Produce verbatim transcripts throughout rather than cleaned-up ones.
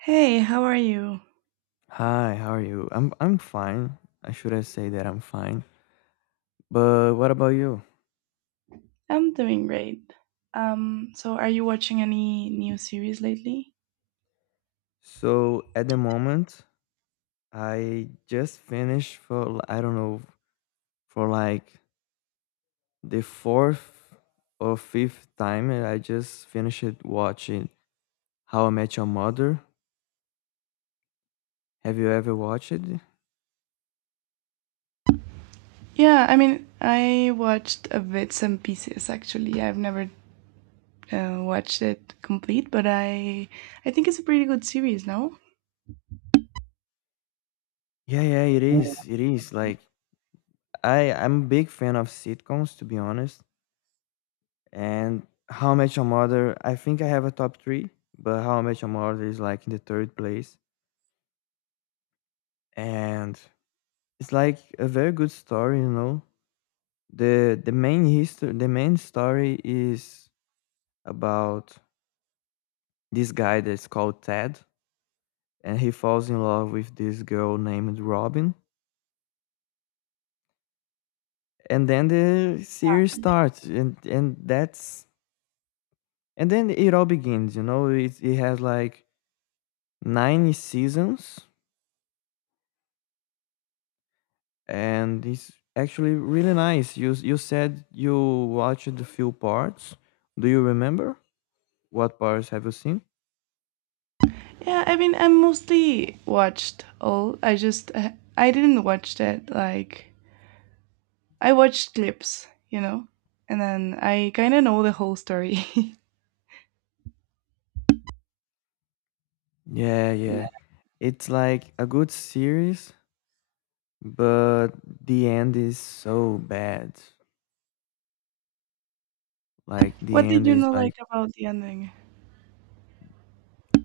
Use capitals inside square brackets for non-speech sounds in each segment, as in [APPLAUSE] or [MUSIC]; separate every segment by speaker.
Speaker 1: Hey, how are you?
Speaker 2: Hi, how are you? I'm I'm fine. I should I say that I'm fine. But what about you?
Speaker 1: I'm doing great. Um, so are you watching any new series lately?
Speaker 2: So at the moment, I just finished for l- I don't know, for like the fourth or fifth time, and I just finished watching How I Met Your Mother. Have you ever watched it?
Speaker 1: Yeah, I mean, I watched a bit, some pieces actually. I've never uh, watched it complete, but I I think it's a pretty good series, no?
Speaker 2: Yeah, yeah, it is. It is like I I'm a big fan of sitcoms, to be honest. And How I Met Your Mother, I think I have a top three, but How I Met Your Mother is like in the third place. And it's like a very good story, you know. The the main history the main story is about this guy that's called Ted, and he falls in love with this girl named Robin. And then the series starts, and and that's and then it all begins, you know. It it has like nine seasons, and it's actually really nice. You you said you watched a few parts. Do you remember what parts have you seen?
Speaker 1: Yeah, I mean, I mostly watched all. I just uh, I didn't watch that like I watched clips, you know, and then I kind of know the whole story. [LAUGHS]
Speaker 2: Yeah, yeah. It's like a good series, but the end is so bad. Like the
Speaker 1: What did
Speaker 2: end
Speaker 1: you
Speaker 2: is
Speaker 1: know
Speaker 2: like,
Speaker 1: like about the ending?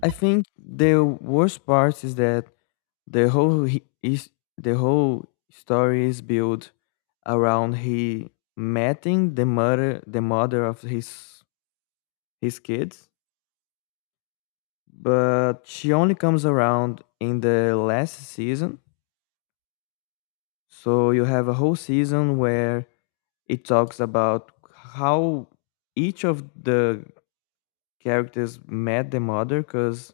Speaker 2: I think the worst part is that the whole he- is the whole story is built around he meeting the mother the mother of his his kids, but she only comes around in the last season. So you have a whole season where it talks about how each of the characters met the mother, because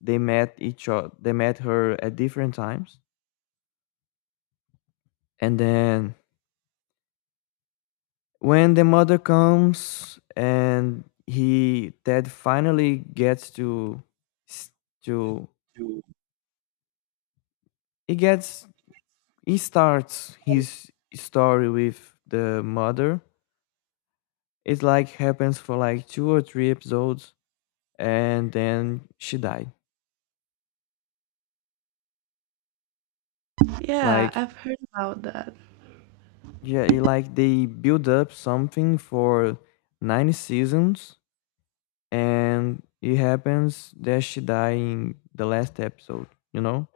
Speaker 2: they met each other, they met her at different times. And then when the mother comes, and he Ted finally gets to s- to he gets he starts his story with the mother. It's like happens for like two or three episodes, and then she died.
Speaker 1: Yeah,
Speaker 2: Like,
Speaker 1: I've heard about that.
Speaker 2: yeah, it, like they build up something for nine seasons, and it happens that she died in the last episode. You know,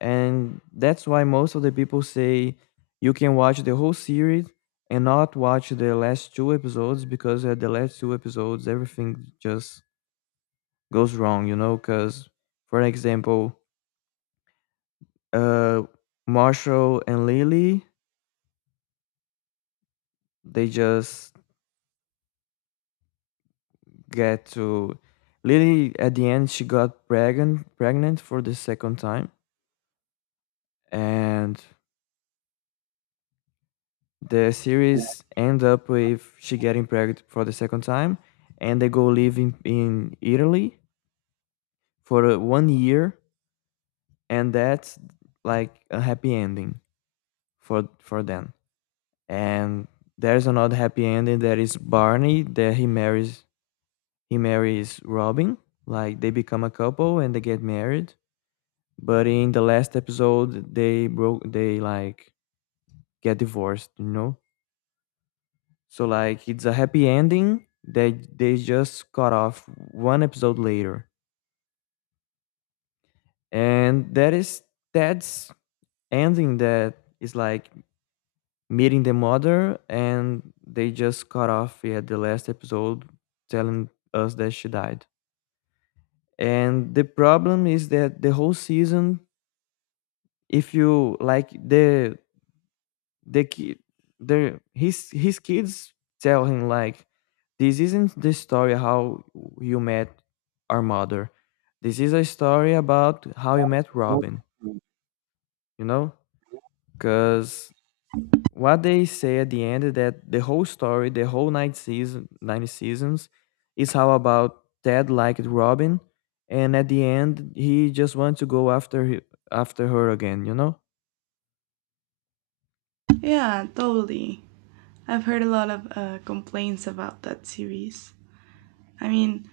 Speaker 2: and that's why most of the people say you can watch the whole series and not watch the last two episodes, because at the last two episodes everything just goes wrong. You know, because for example, uh, Marshall and Lily, they just get to Lily at the end, she got pregnant pregnant for the second time, and the series end up with she getting pregnant for the second time, and they go live in, in Italy for uh, one year, and that's like a happy ending for for them. And there's another happy ending that is Barney, that he marries he marries Robin. Like they become a couple and they get married. But in the last episode, they broke. They like get divorced. You know. So like it's a happy ending. They they just cut off one episode later, and that is Ted's ending, that is like meeting the mother, and they just cut off at the last episode, telling us that she died. And the problem is that the whole season, if you like, the the kid the his his kids tell him like, this isn't the story how you met our mother. This is a story about how you met Robin, you know. Because what they say at the end is that the whole story, the whole nine season nine seasons, is how about Ted liked Robin, and at the end he just wants to go after he, after her again you know
Speaker 1: Yeah, totally. I've heard a lot of uh, complaints about that series. I mean,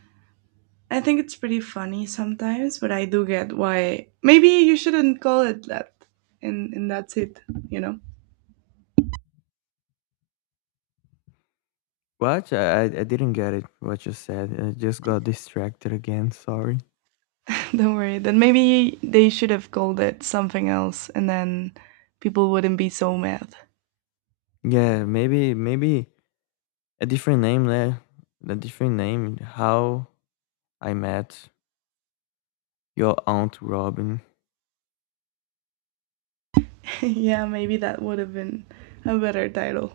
Speaker 1: I think it's pretty funny sometimes, but I do get why. Maybe you shouldn't call it that, and and that's it. You know,
Speaker 2: What? I, I I didn't get it. What you said. I just got distracted again. Sorry.
Speaker 1: [LAUGHS] don't worry. Then maybe they should have called it something else, and then people wouldn't be so mad.
Speaker 2: Yeah, maybe maybe a different name there. A different name. How I met your aunt Robin.
Speaker 1: [LAUGHS] Yeah, maybe that would have been a better title.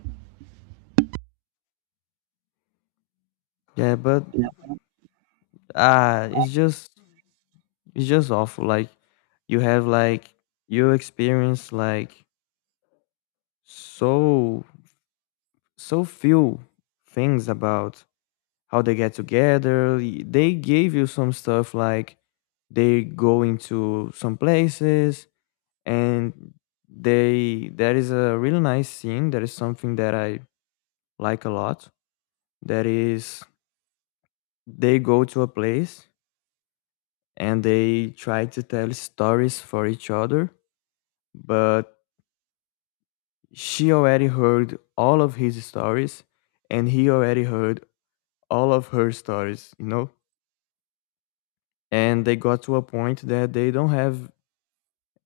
Speaker 2: Yeah, but uh it's just it's just awful. Like you have like you experience like so so few things about how they get together. y- They gave you some stuff like they go into some places, and they, that is a really nice scene. That is something that I like a lot. That is, they go to a place and they try to tell stories for each other, but she already heard all of his stories and he already heard all of her stories, you know? And they got to a point that they don't have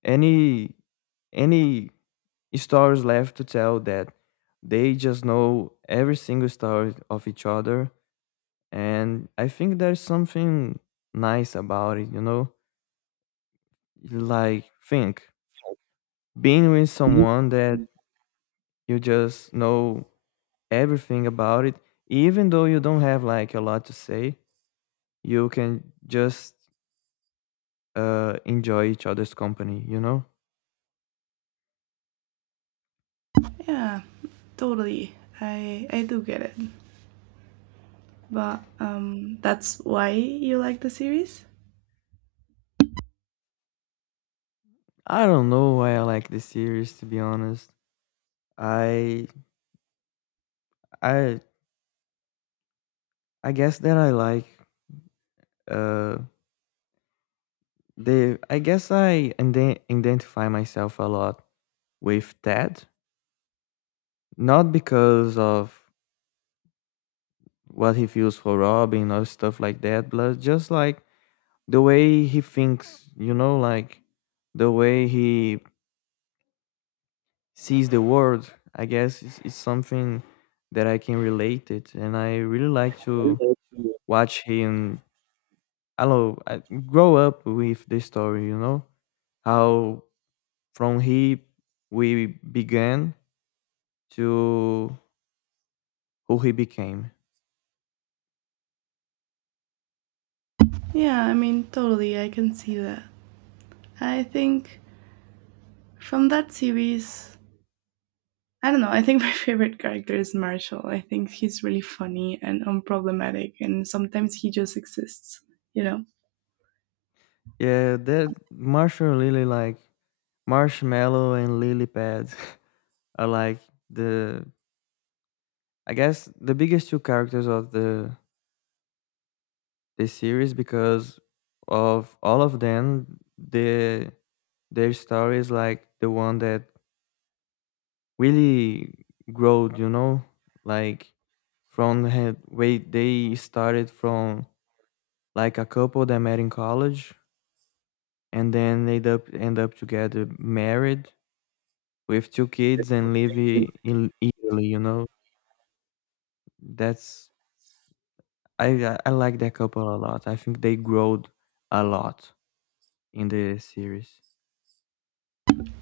Speaker 2: any any stories left to tell, that they just know every single story of each other. And I think there's something nice about it you know Like, think, being with someone that you just know everything about it, even though you don't have like a lot to say, you can just uh enjoy each other's company you know
Speaker 1: Yeah, totally. I I do get it. But um, that's why you like the series?
Speaker 2: I don't know why I like this series, to be honest. I I I guess that I like uh the I guess I inde- identify myself a lot with Ted, not because of what he feels for Robin or stuff like that, but just like the way he thinks, you know, like the way he sees the world. I guess it's, it's something that I can relate it, and I really like to watch him. I don't know, I grow up with this story, you know, how from he we began to who he became.
Speaker 1: Yeah, I mean, totally, I can see that. I think from that series, I don't know, I think [LAUGHS] my favorite character is Marshall. I think he's really funny and unproblematic, and sometimes he just exists, you know?
Speaker 2: Yeah, that Marshall and Lily, like Marshmallow and Lily Pad [LAUGHS] are like the, I guess, the biggest two characters of the the series, because of all of them, the their story is like the one that really growed, you know, like from the way they started, from like a couple that met in college, and then they end up end up together married with two kids and live i- in Italy, you know. That's, I I I like that couple a lot. I think they growed a lot in the series.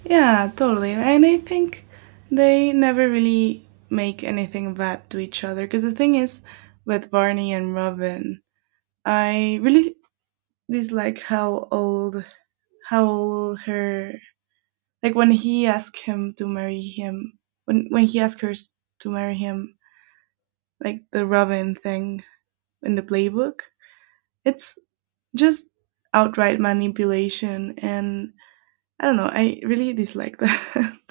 Speaker 1: Yeah, totally. And I think they never really make anything bad to each other. Because the thing is, with Barney and Robin, I really dislike how old how old her like when he asked him to marry him when when he asked her to marry him, like the Robin thing in the playbook, it's just outright manipulation, and I don't know, I really dislike that. [LAUGHS]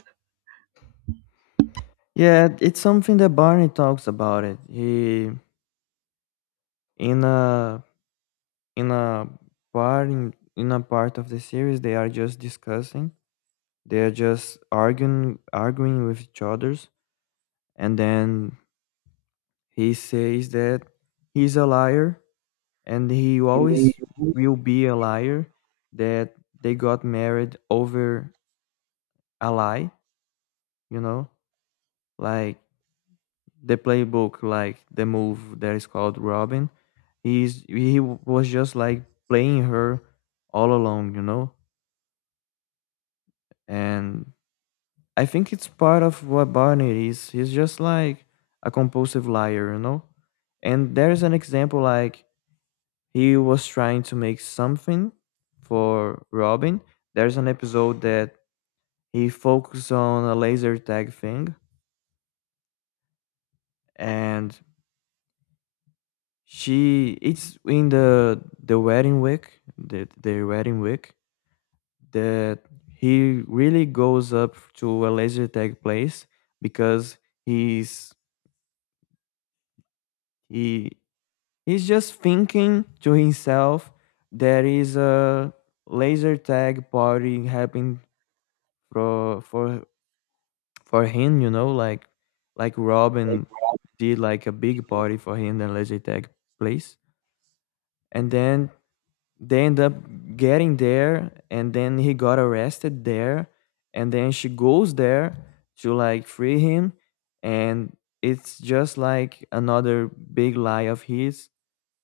Speaker 2: Yeah, it's something that Barney talks about it. He, in a in a part in, in a part of the series, they are just discussing. They are just arguing arguing with each others, and then he says that he's a liar, and he always will be a liar, that they got married over a lie, you know. Like the playbook, like the move that is called Robin, he's he was just like playing her all along, you know. And I think it's part of what Barney is, he's just like a compulsive liar, you know. And there's an example, like, he was trying to make something for Robin. There's an episode that he focused on a laser tag thing, and she, it's in the the wedding week the their wedding week, that he really goes up to a laser tag place, because he's he he's just thinking to himself, there is a laser tag party happening for for for him, you know, like like Robin did like a big party for him in the laser tag place, and then they end up getting there, and then he got arrested there, and then she goes there to like free him, and it's just like another big lie of his,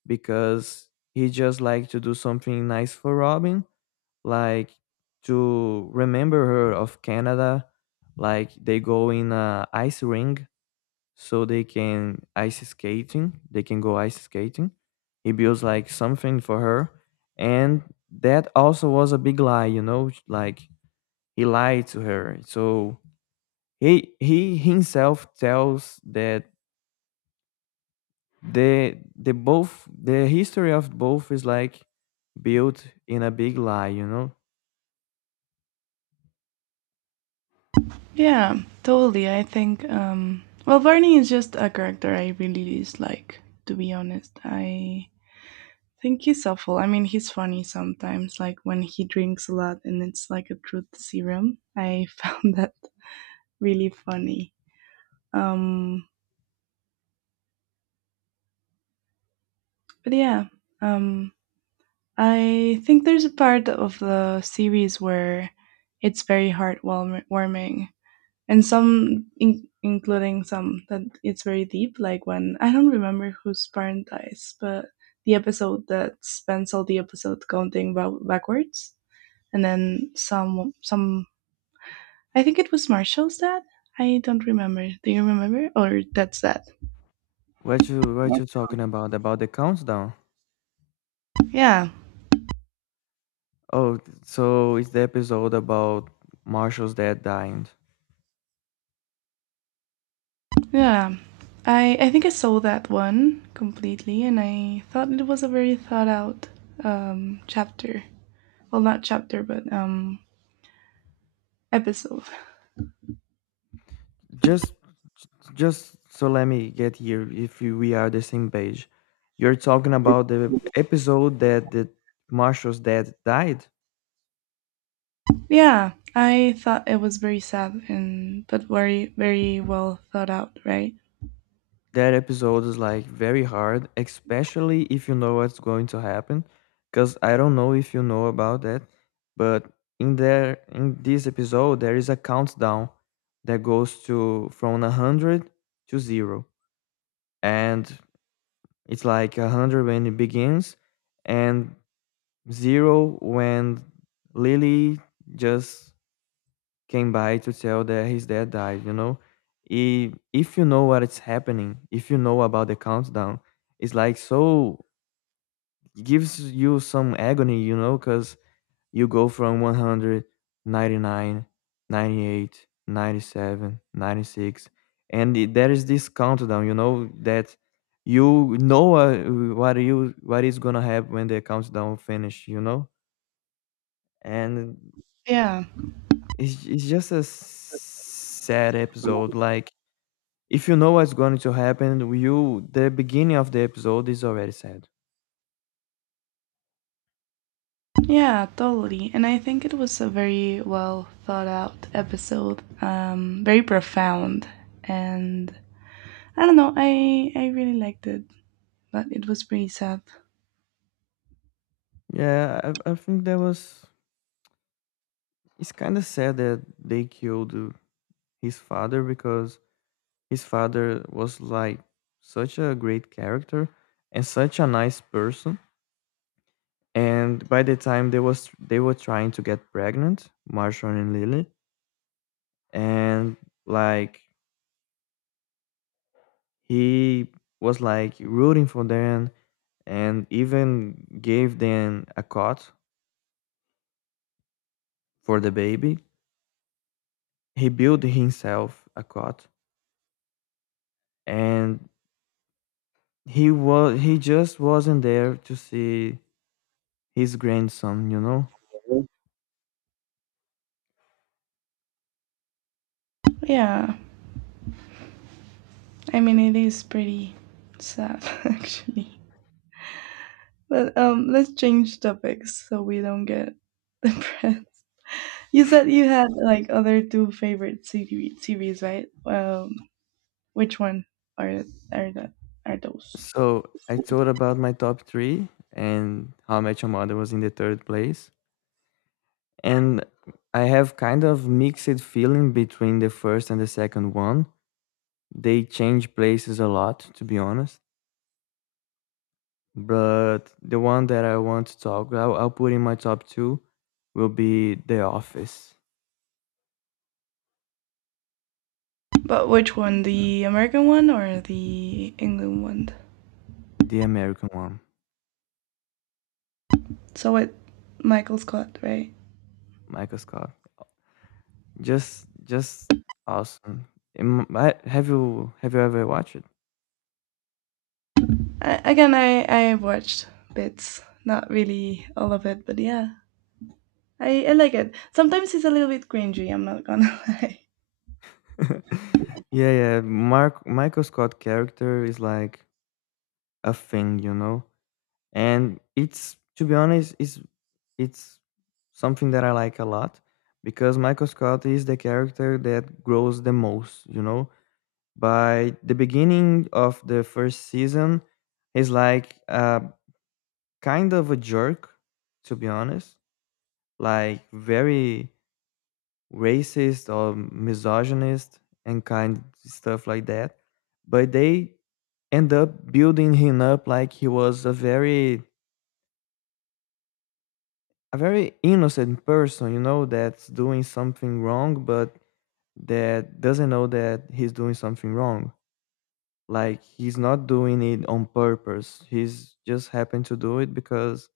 Speaker 2: because he just like to do something nice for Robin, like to remember her of Canada, like they go in a ice ring so they can ice skating. They can go ice skating. He builds like something for her, and that also was a big lie, you know, like he lied to her. So he he himself tells that the the both the history of both is like built in a big lie, you know.
Speaker 1: Yeah, totally, I think, um well, Barney is just a character I really dislike, to be honest. I think he's awful. I mean, he's funny sometimes, like when he drinks a lot and it's like a truth serum, I [LAUGHS] found that really funny. Um, but yeah, um, I think there's a part of the series where it's very heartwarming, and some, in- including some that it's very deep, like when I don't remember whose parent dies, but the episode that spends all the episode counting ba- backwards, and then some, some. I think it was Marshall's dad. I don't remember. Do you remember, or that's that?
Speaker 2: What you what you talking about about the countdown?
Speaker 1: Yeah.
Speaker 2: Oh, so it's the episode about Marshall's dad dying.
Speaker 1: Yeah. I I think I saw that one completely, and I thought it was a very thought out um chapter. Well, not chapter, but um episode.
Speaker 2: Just just so let me get here if you, we are the same page. You're talking about the episode that the Marshall's dad died.
Speaker 1: Yeah, I thought it was very sad and but very, very well thought out, right?
Speaker 2: That episode is like very hard, especially if you know what's going to happen. Because I don't know if you know about that, but in there in this episode there is a countdown that goes to from a hundred to zero, and it's like a hundred when it begins, and zero when Lily just came by to tell that his dad died, you know? I- If you know what is happening, if you know about the countdown, it's like, so it gives you some agony, you know, because you go from one hundred, ninety-eight, ninety-seven, ninety-six, and it- there is this countdown, you know, that you know uh, what you what is gonna happen when the countdown finish, you know? And
Speaker 1: Yeah.
Speaker 2: It's it's just a sad episode. Like, if you know what's going to happen, you, the beginning of the episode is already sad.
Speaker 1: Yeah, totally. And I think it was a very well thought out episode. Um very profound, and I don't know, I I really liked it, but it was pretty sad.
Speaker 2: Yeah, I, I think that was. It's kind of sad that they killed uh, his father, because his father was like such a great character and such a nice person. And by the time they was they were trying to get pregnant, Marshall and Lily, and like he was like rooting for them and even gave them a cot for the baby. He built himself a cot, and he was he just wasn't there to see his grandson, you know?
Speaker 1: Yeah. I mean, it is pretty sad, [LAUGHS] actually. But um, let's change topics so we don't get [LAUGHS] depressed. You said you had like other two favorite C V- series, right? Um, which one are are that are those?
Speaker 2: So I told about my top three and How I Met Your Mother was in the third place. And I have kind of mixed feeling between the first and the second one. They change places a lot, to be honest. But the one that I want to talk, I'll, I'll put in my top two, will be The Office,
Speaker 1: But which one, the American one or the England one?
Speaker 2: the American one,
Speaker 1: So it Michael Scott, right?
Speaker 2: Michael Scott. Just, just awesome. Am- I- Have you have you ever watched it?
Speaker 1: I, again, I I watched bits, not really all of it, but yeah, I I like it. Sometimes it's a little bit cringy. I'm not gonna [LAUGHS] lie.
Speaker 2: [LAUGHS] Yeah, yeah. Mark Michael Scott character is like a thing, you know. And it's to be honest, it's it's something that I like a lot because Michael Scott is the character that grows the most, you know. By the beginning of the first season, he's like uh, kind of a jerk, to be honest, like very racist or misogynist and kind stuff like that. But they end up building him up like he was a very a very innocent person, you know, that's doing something wrong, but that doesn't know that he's doing something wrong. Like he's not doing it on purpose. He's just happened to do it because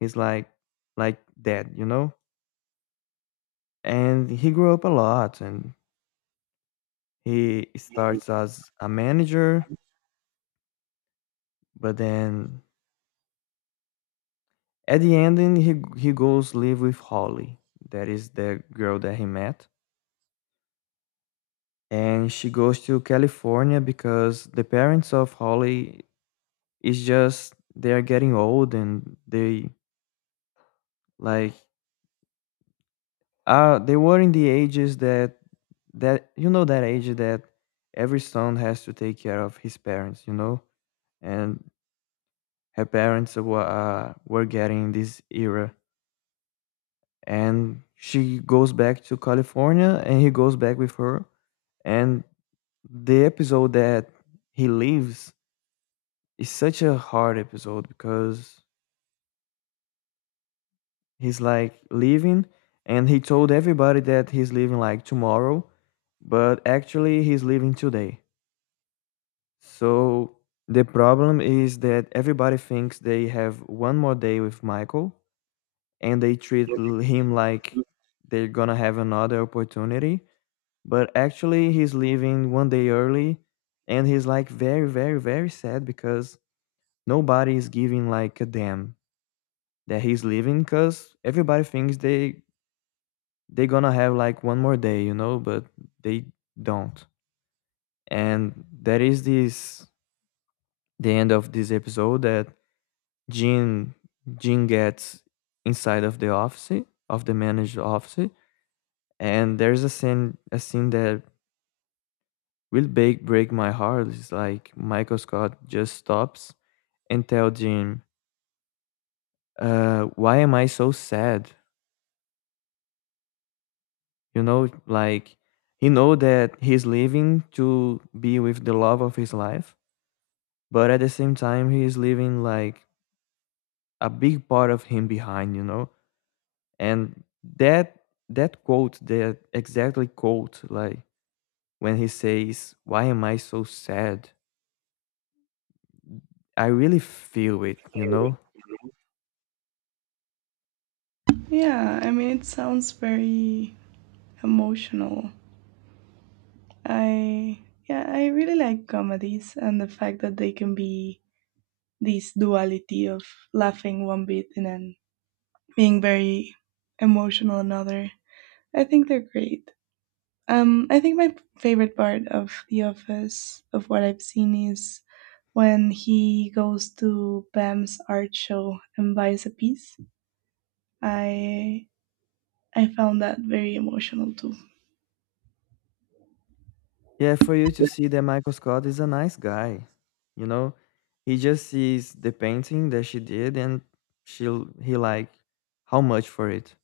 Speaker 2: he's like like that, you know? And he grew up a lot and he starts as a manager, but then at the ending he he goes live with Holly. That is the girl that he met. And she goes to California because the parents of Holly is just they are getting old and they like Uh, they were in the ages that that you know that age that every son has to take care of his parents, you know, and her parents were uh, were getting this era, and she goes back to California, and he goes back with her, and the episode that he leaves is such a hard episode because he's like leaving, and he told everybody that he's leaving like tomorrow, but actually he's leaving today. So the problem is that everybody thinks they have one more day with Michael and they treat l- him like they're gonna have another opportunity. But actually, he's leaving one day early and he's like very, very, very sad because nobody is giving like a damn that he's leaving because everybody thinks they they're gonna have like one more day, you know, but they don't. And that is this the end of this episode that Jim Jim gets inside of the office of the manager office, and there's a scene a scene that will break break my heart. It's like Michael Scott just stops and tell Jim, uh, "Why am I so sad?" You know, like he know that he's leaving to be with the love of his life, but at the same time he's leaving like a big part of him behind. You know, and that that quote that exactly quote like when he says, why am I so sad? I really feel it, you know?
Speaker 1: Yeah, I mean, it sounds very emotional. I, yeah, I really like comedies and the fact that they can be this duality of laughing one bit and then being very emotional another. I think they're great. Um, I think my favorite part of The Office, of what I've seen, is when he goes to Pam's art show and buys a piece. I I found that very emotional too.
Speaker 2: Yeah, for you to see that Michael Scott is a nice guy, you know? He just sees the painting that she did and she he like how much for it?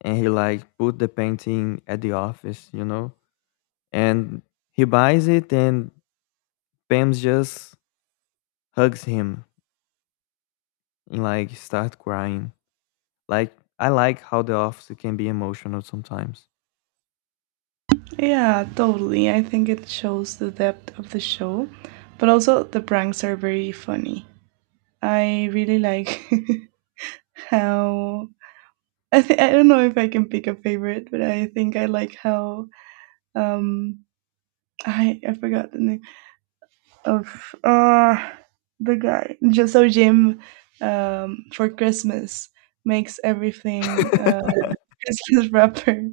Speaker 2: And he like put the painting at the office, you know? And he buys it and Pam just hugs him and like start crying. Like I like how the office can be emotional sometimes.
Speaker 1: Yeah, totally. I think it shows the depth of the show, but also the pranks are very funny. I really like [LAUGHS] how I th- I don't know if I can pick a favorite, but I think I like how um I I forgot the name of uh the guy. Just so Jim um for Christmas makes everything uh [LAUGHS] Christmas wrapper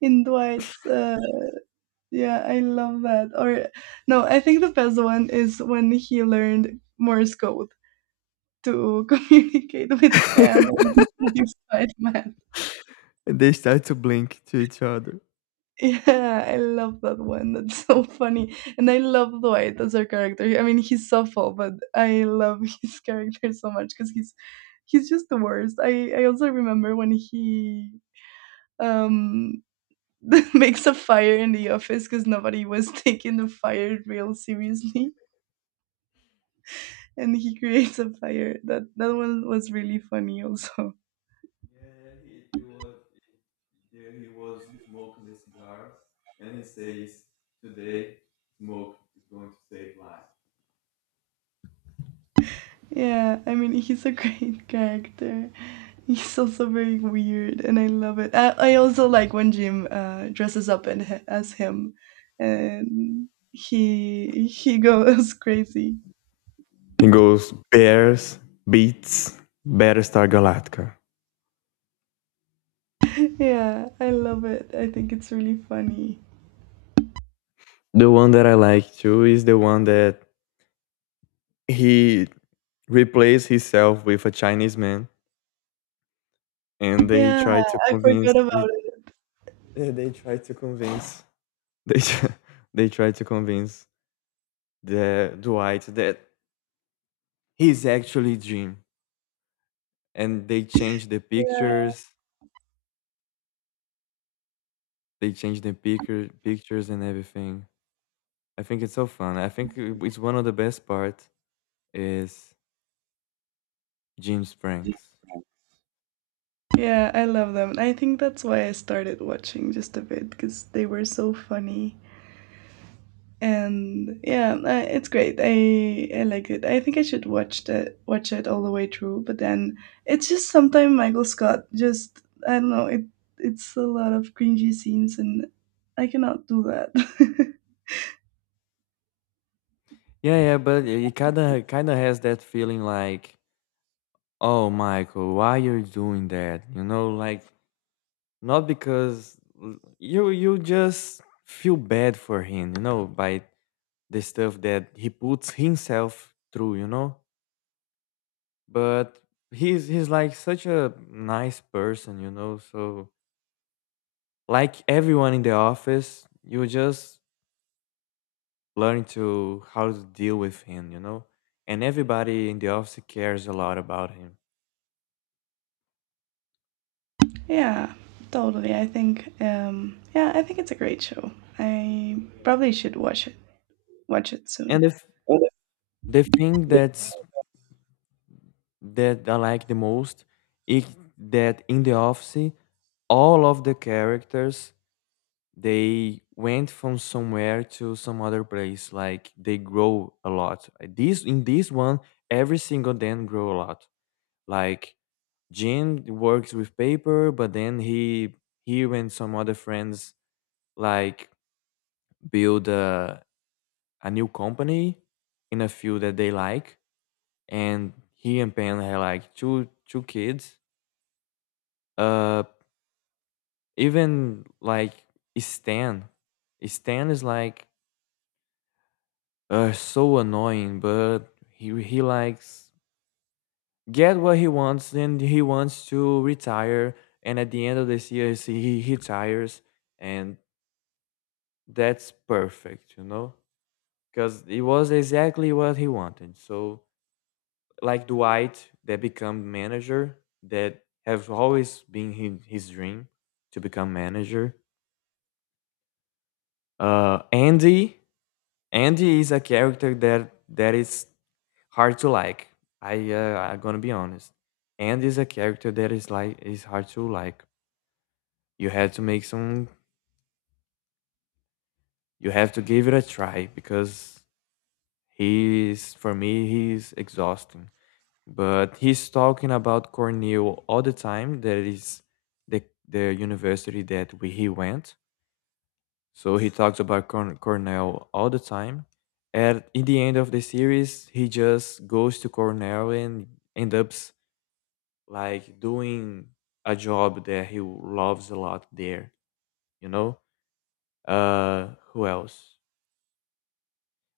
Speaker 1: in Dwight's uh Yeah, I love that. Or no, I think the best one is when he learned Morse code to [LAUGHS] communicate with Pam
Speaker 2: [LAUGHS]
Speaker 1: and [LAUGHS] Spider-Man.
Speaker 2: And they start to blink to each other.
Speaker 1: Yeah, I love that one. That's so funny. And I love Dwight as our character. I mean, he's awful, but I love [LAUGHS] his character so much because he's he's just the worst. I I also remember when he um [LAUGHS] makes a fire in the office because nobody was [LAUGHS] taking the fire real seriously and he creates a fire. That that one was really funny also. Yeah, I mean he's a [LAUGHS] great character. He's also very weird, and I love it. I, I also like when Jim uh, dresses up and, as him, and he he goes crazy. [LAUGHS]
Speaker 2: It goes bears beats Battlestar Galactica.
Speaker 1: Yeah, I love it. I think it's really funny.
Speaker 2: The one that I like too is the one that he replaced himself with a Chinese man, and they
Speaker 1: Yeah,
Speaker 2: try to
Speaker 1: I
Speaker 2: convince.
Speaker 1: forgot
Speaker 2: They,
Speaker 1: about it.
Speaker 2: eh, they try to convince. They tr- [LAUGHS] they try to convince the Dwight that he's actually Jim, and they change the
Speaker 1: Yeah.
Speaker 2: pictures. They change the picture pictures and everything. I think it's so fun. I think I it's one of the best part is Jim Franks.
Speaker 1: Yeah, I love them. I think that's why I started watching just a bit because they were so funny. And yeah, uh, it's great, i i like it. I think I should watch the watch it all the way through, but then it's just sometimes Michael Scott just, I don't know, it it's a lot of cringy scenes and I cannot do that. [LAUGHS]
Speaker 2: Yeah, yeah, but it it kinda kinda has that feeling like, "Oh, Michael, why you're doing that?" You know, like, not because l you you just feel bad for him, you know, by the stuff that he puts himself through, you know? But he's he's, like, such a nice person, you know? So, like everyone in the office, you just learn to how to deal with him, you know? And everybody in the office cares a lot about him.
Speaker 1: Yeah, totally, I think, um yeah, I think it's a great show. I probably should watch it watch it
Speaker 2: And
Speaker 1: soon.
Speaker 2: the, f- the thing that's that I like the most is that in the office, all of the characters they went from somewhere to some other place. Like they grow a lot. Uh, This In this one, every single them grow a lot. Like Jim works with paper, but then he he and some other friends like build a, a new company in a field that they like and he and Pen had like two two kids uh even like Stan Stan is like uh so annoying but he he likes get what he wants and he wants to retire and at the end of this year he he retires and that's perfect you know because it was exactly what he wanted so like Dwight that become manager that have always been his, his dream to become manager. Uh, Andy, Andy is a character that that is hard to like. I uh, I'm gonna be honest. Andy is a character that is like is hard to like. You have to make some. You have to give it a try because he is for me he is exhausting. But he's talking about Cornell all the time. That is the the university that we, he went. So he talks about Corn- Cornell all the time. And in the end of the series, he just goes to Cornell and ends up like doing a job that he loves a lot there. You know, uh, who else?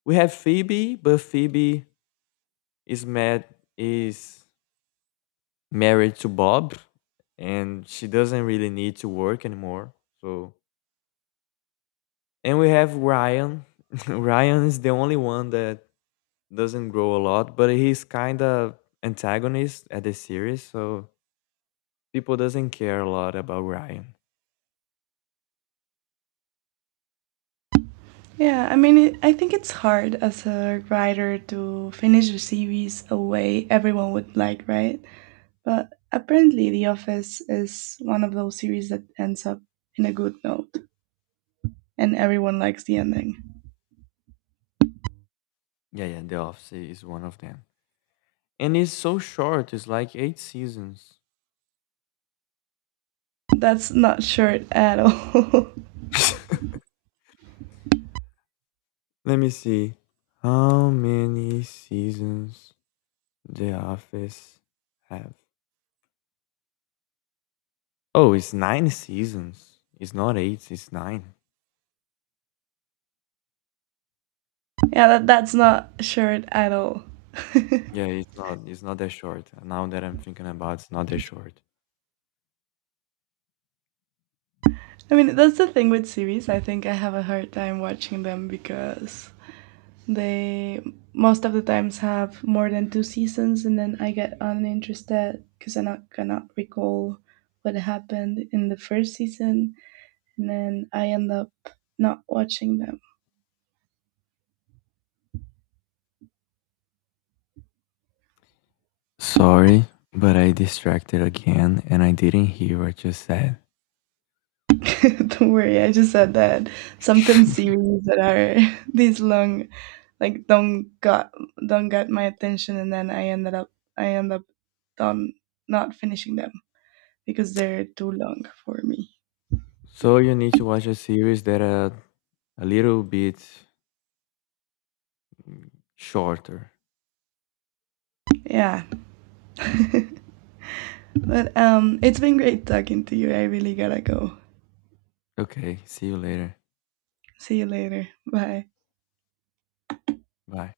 Speaker 2: We have Phoebe, but Phoebe is mad. Is married to Bob, and she doesn't really need to work anymore. So, and we have Ryan. [LAUGHS] Ryan is the only one that doesn't grow a lot, but he's kind of antagonist at the series, so people doesn't care a lot about Ryan.
Speaker 1: Yeah, I mean, it, I think it's hard as a writer to finish the series a way everyone would like, right? But apparently, The Office is one of those series that ends up in a good note, and everyone likes the ending.
Speaker 2: Yeah, yeah, The Office is one of them. And it's so short, it's like eight seasons.
Speaker 1: That's not short at all. [LAUGHS]
Speaker 2: [LAUGHS] Let me see. How many seasons The Office have? Oh, it's nine seasons. It's not eight, it's nine.
Speaker 1: Yeah, that, that's not short at all. [LAUGHS] I
Speaker 2: Yeah, it's not it's not that short. Now that I'm thinking about it's not that short.
Speaker 1: mean, that's the thing with series. I think I have a hard time watching them because they most of the times have more than two seasons, and then I get uninterested because I not, cannot recall what happened in the first season, and then I end up not watching them.
Speaker 2: Sorry, but I distracted again and I didn't hear what you said.
Speaker 1: [LAUGHS] Don't worry, I just said that sometimes series that are [LAUGHS] these long, like don't got don't got my attention, and then I ended up I end up done not finishing them because they're too long for me.
Speaker 2: So you need to watch a series that are a little bit shorter.
Speaker 1: Yeah, [LAUGHS] but um, it's been great talking to you. I really gotta go.
Speaker 2: Okay, see you later.
Speaker 1: See you later. Bye.
Speaker 2: Bye.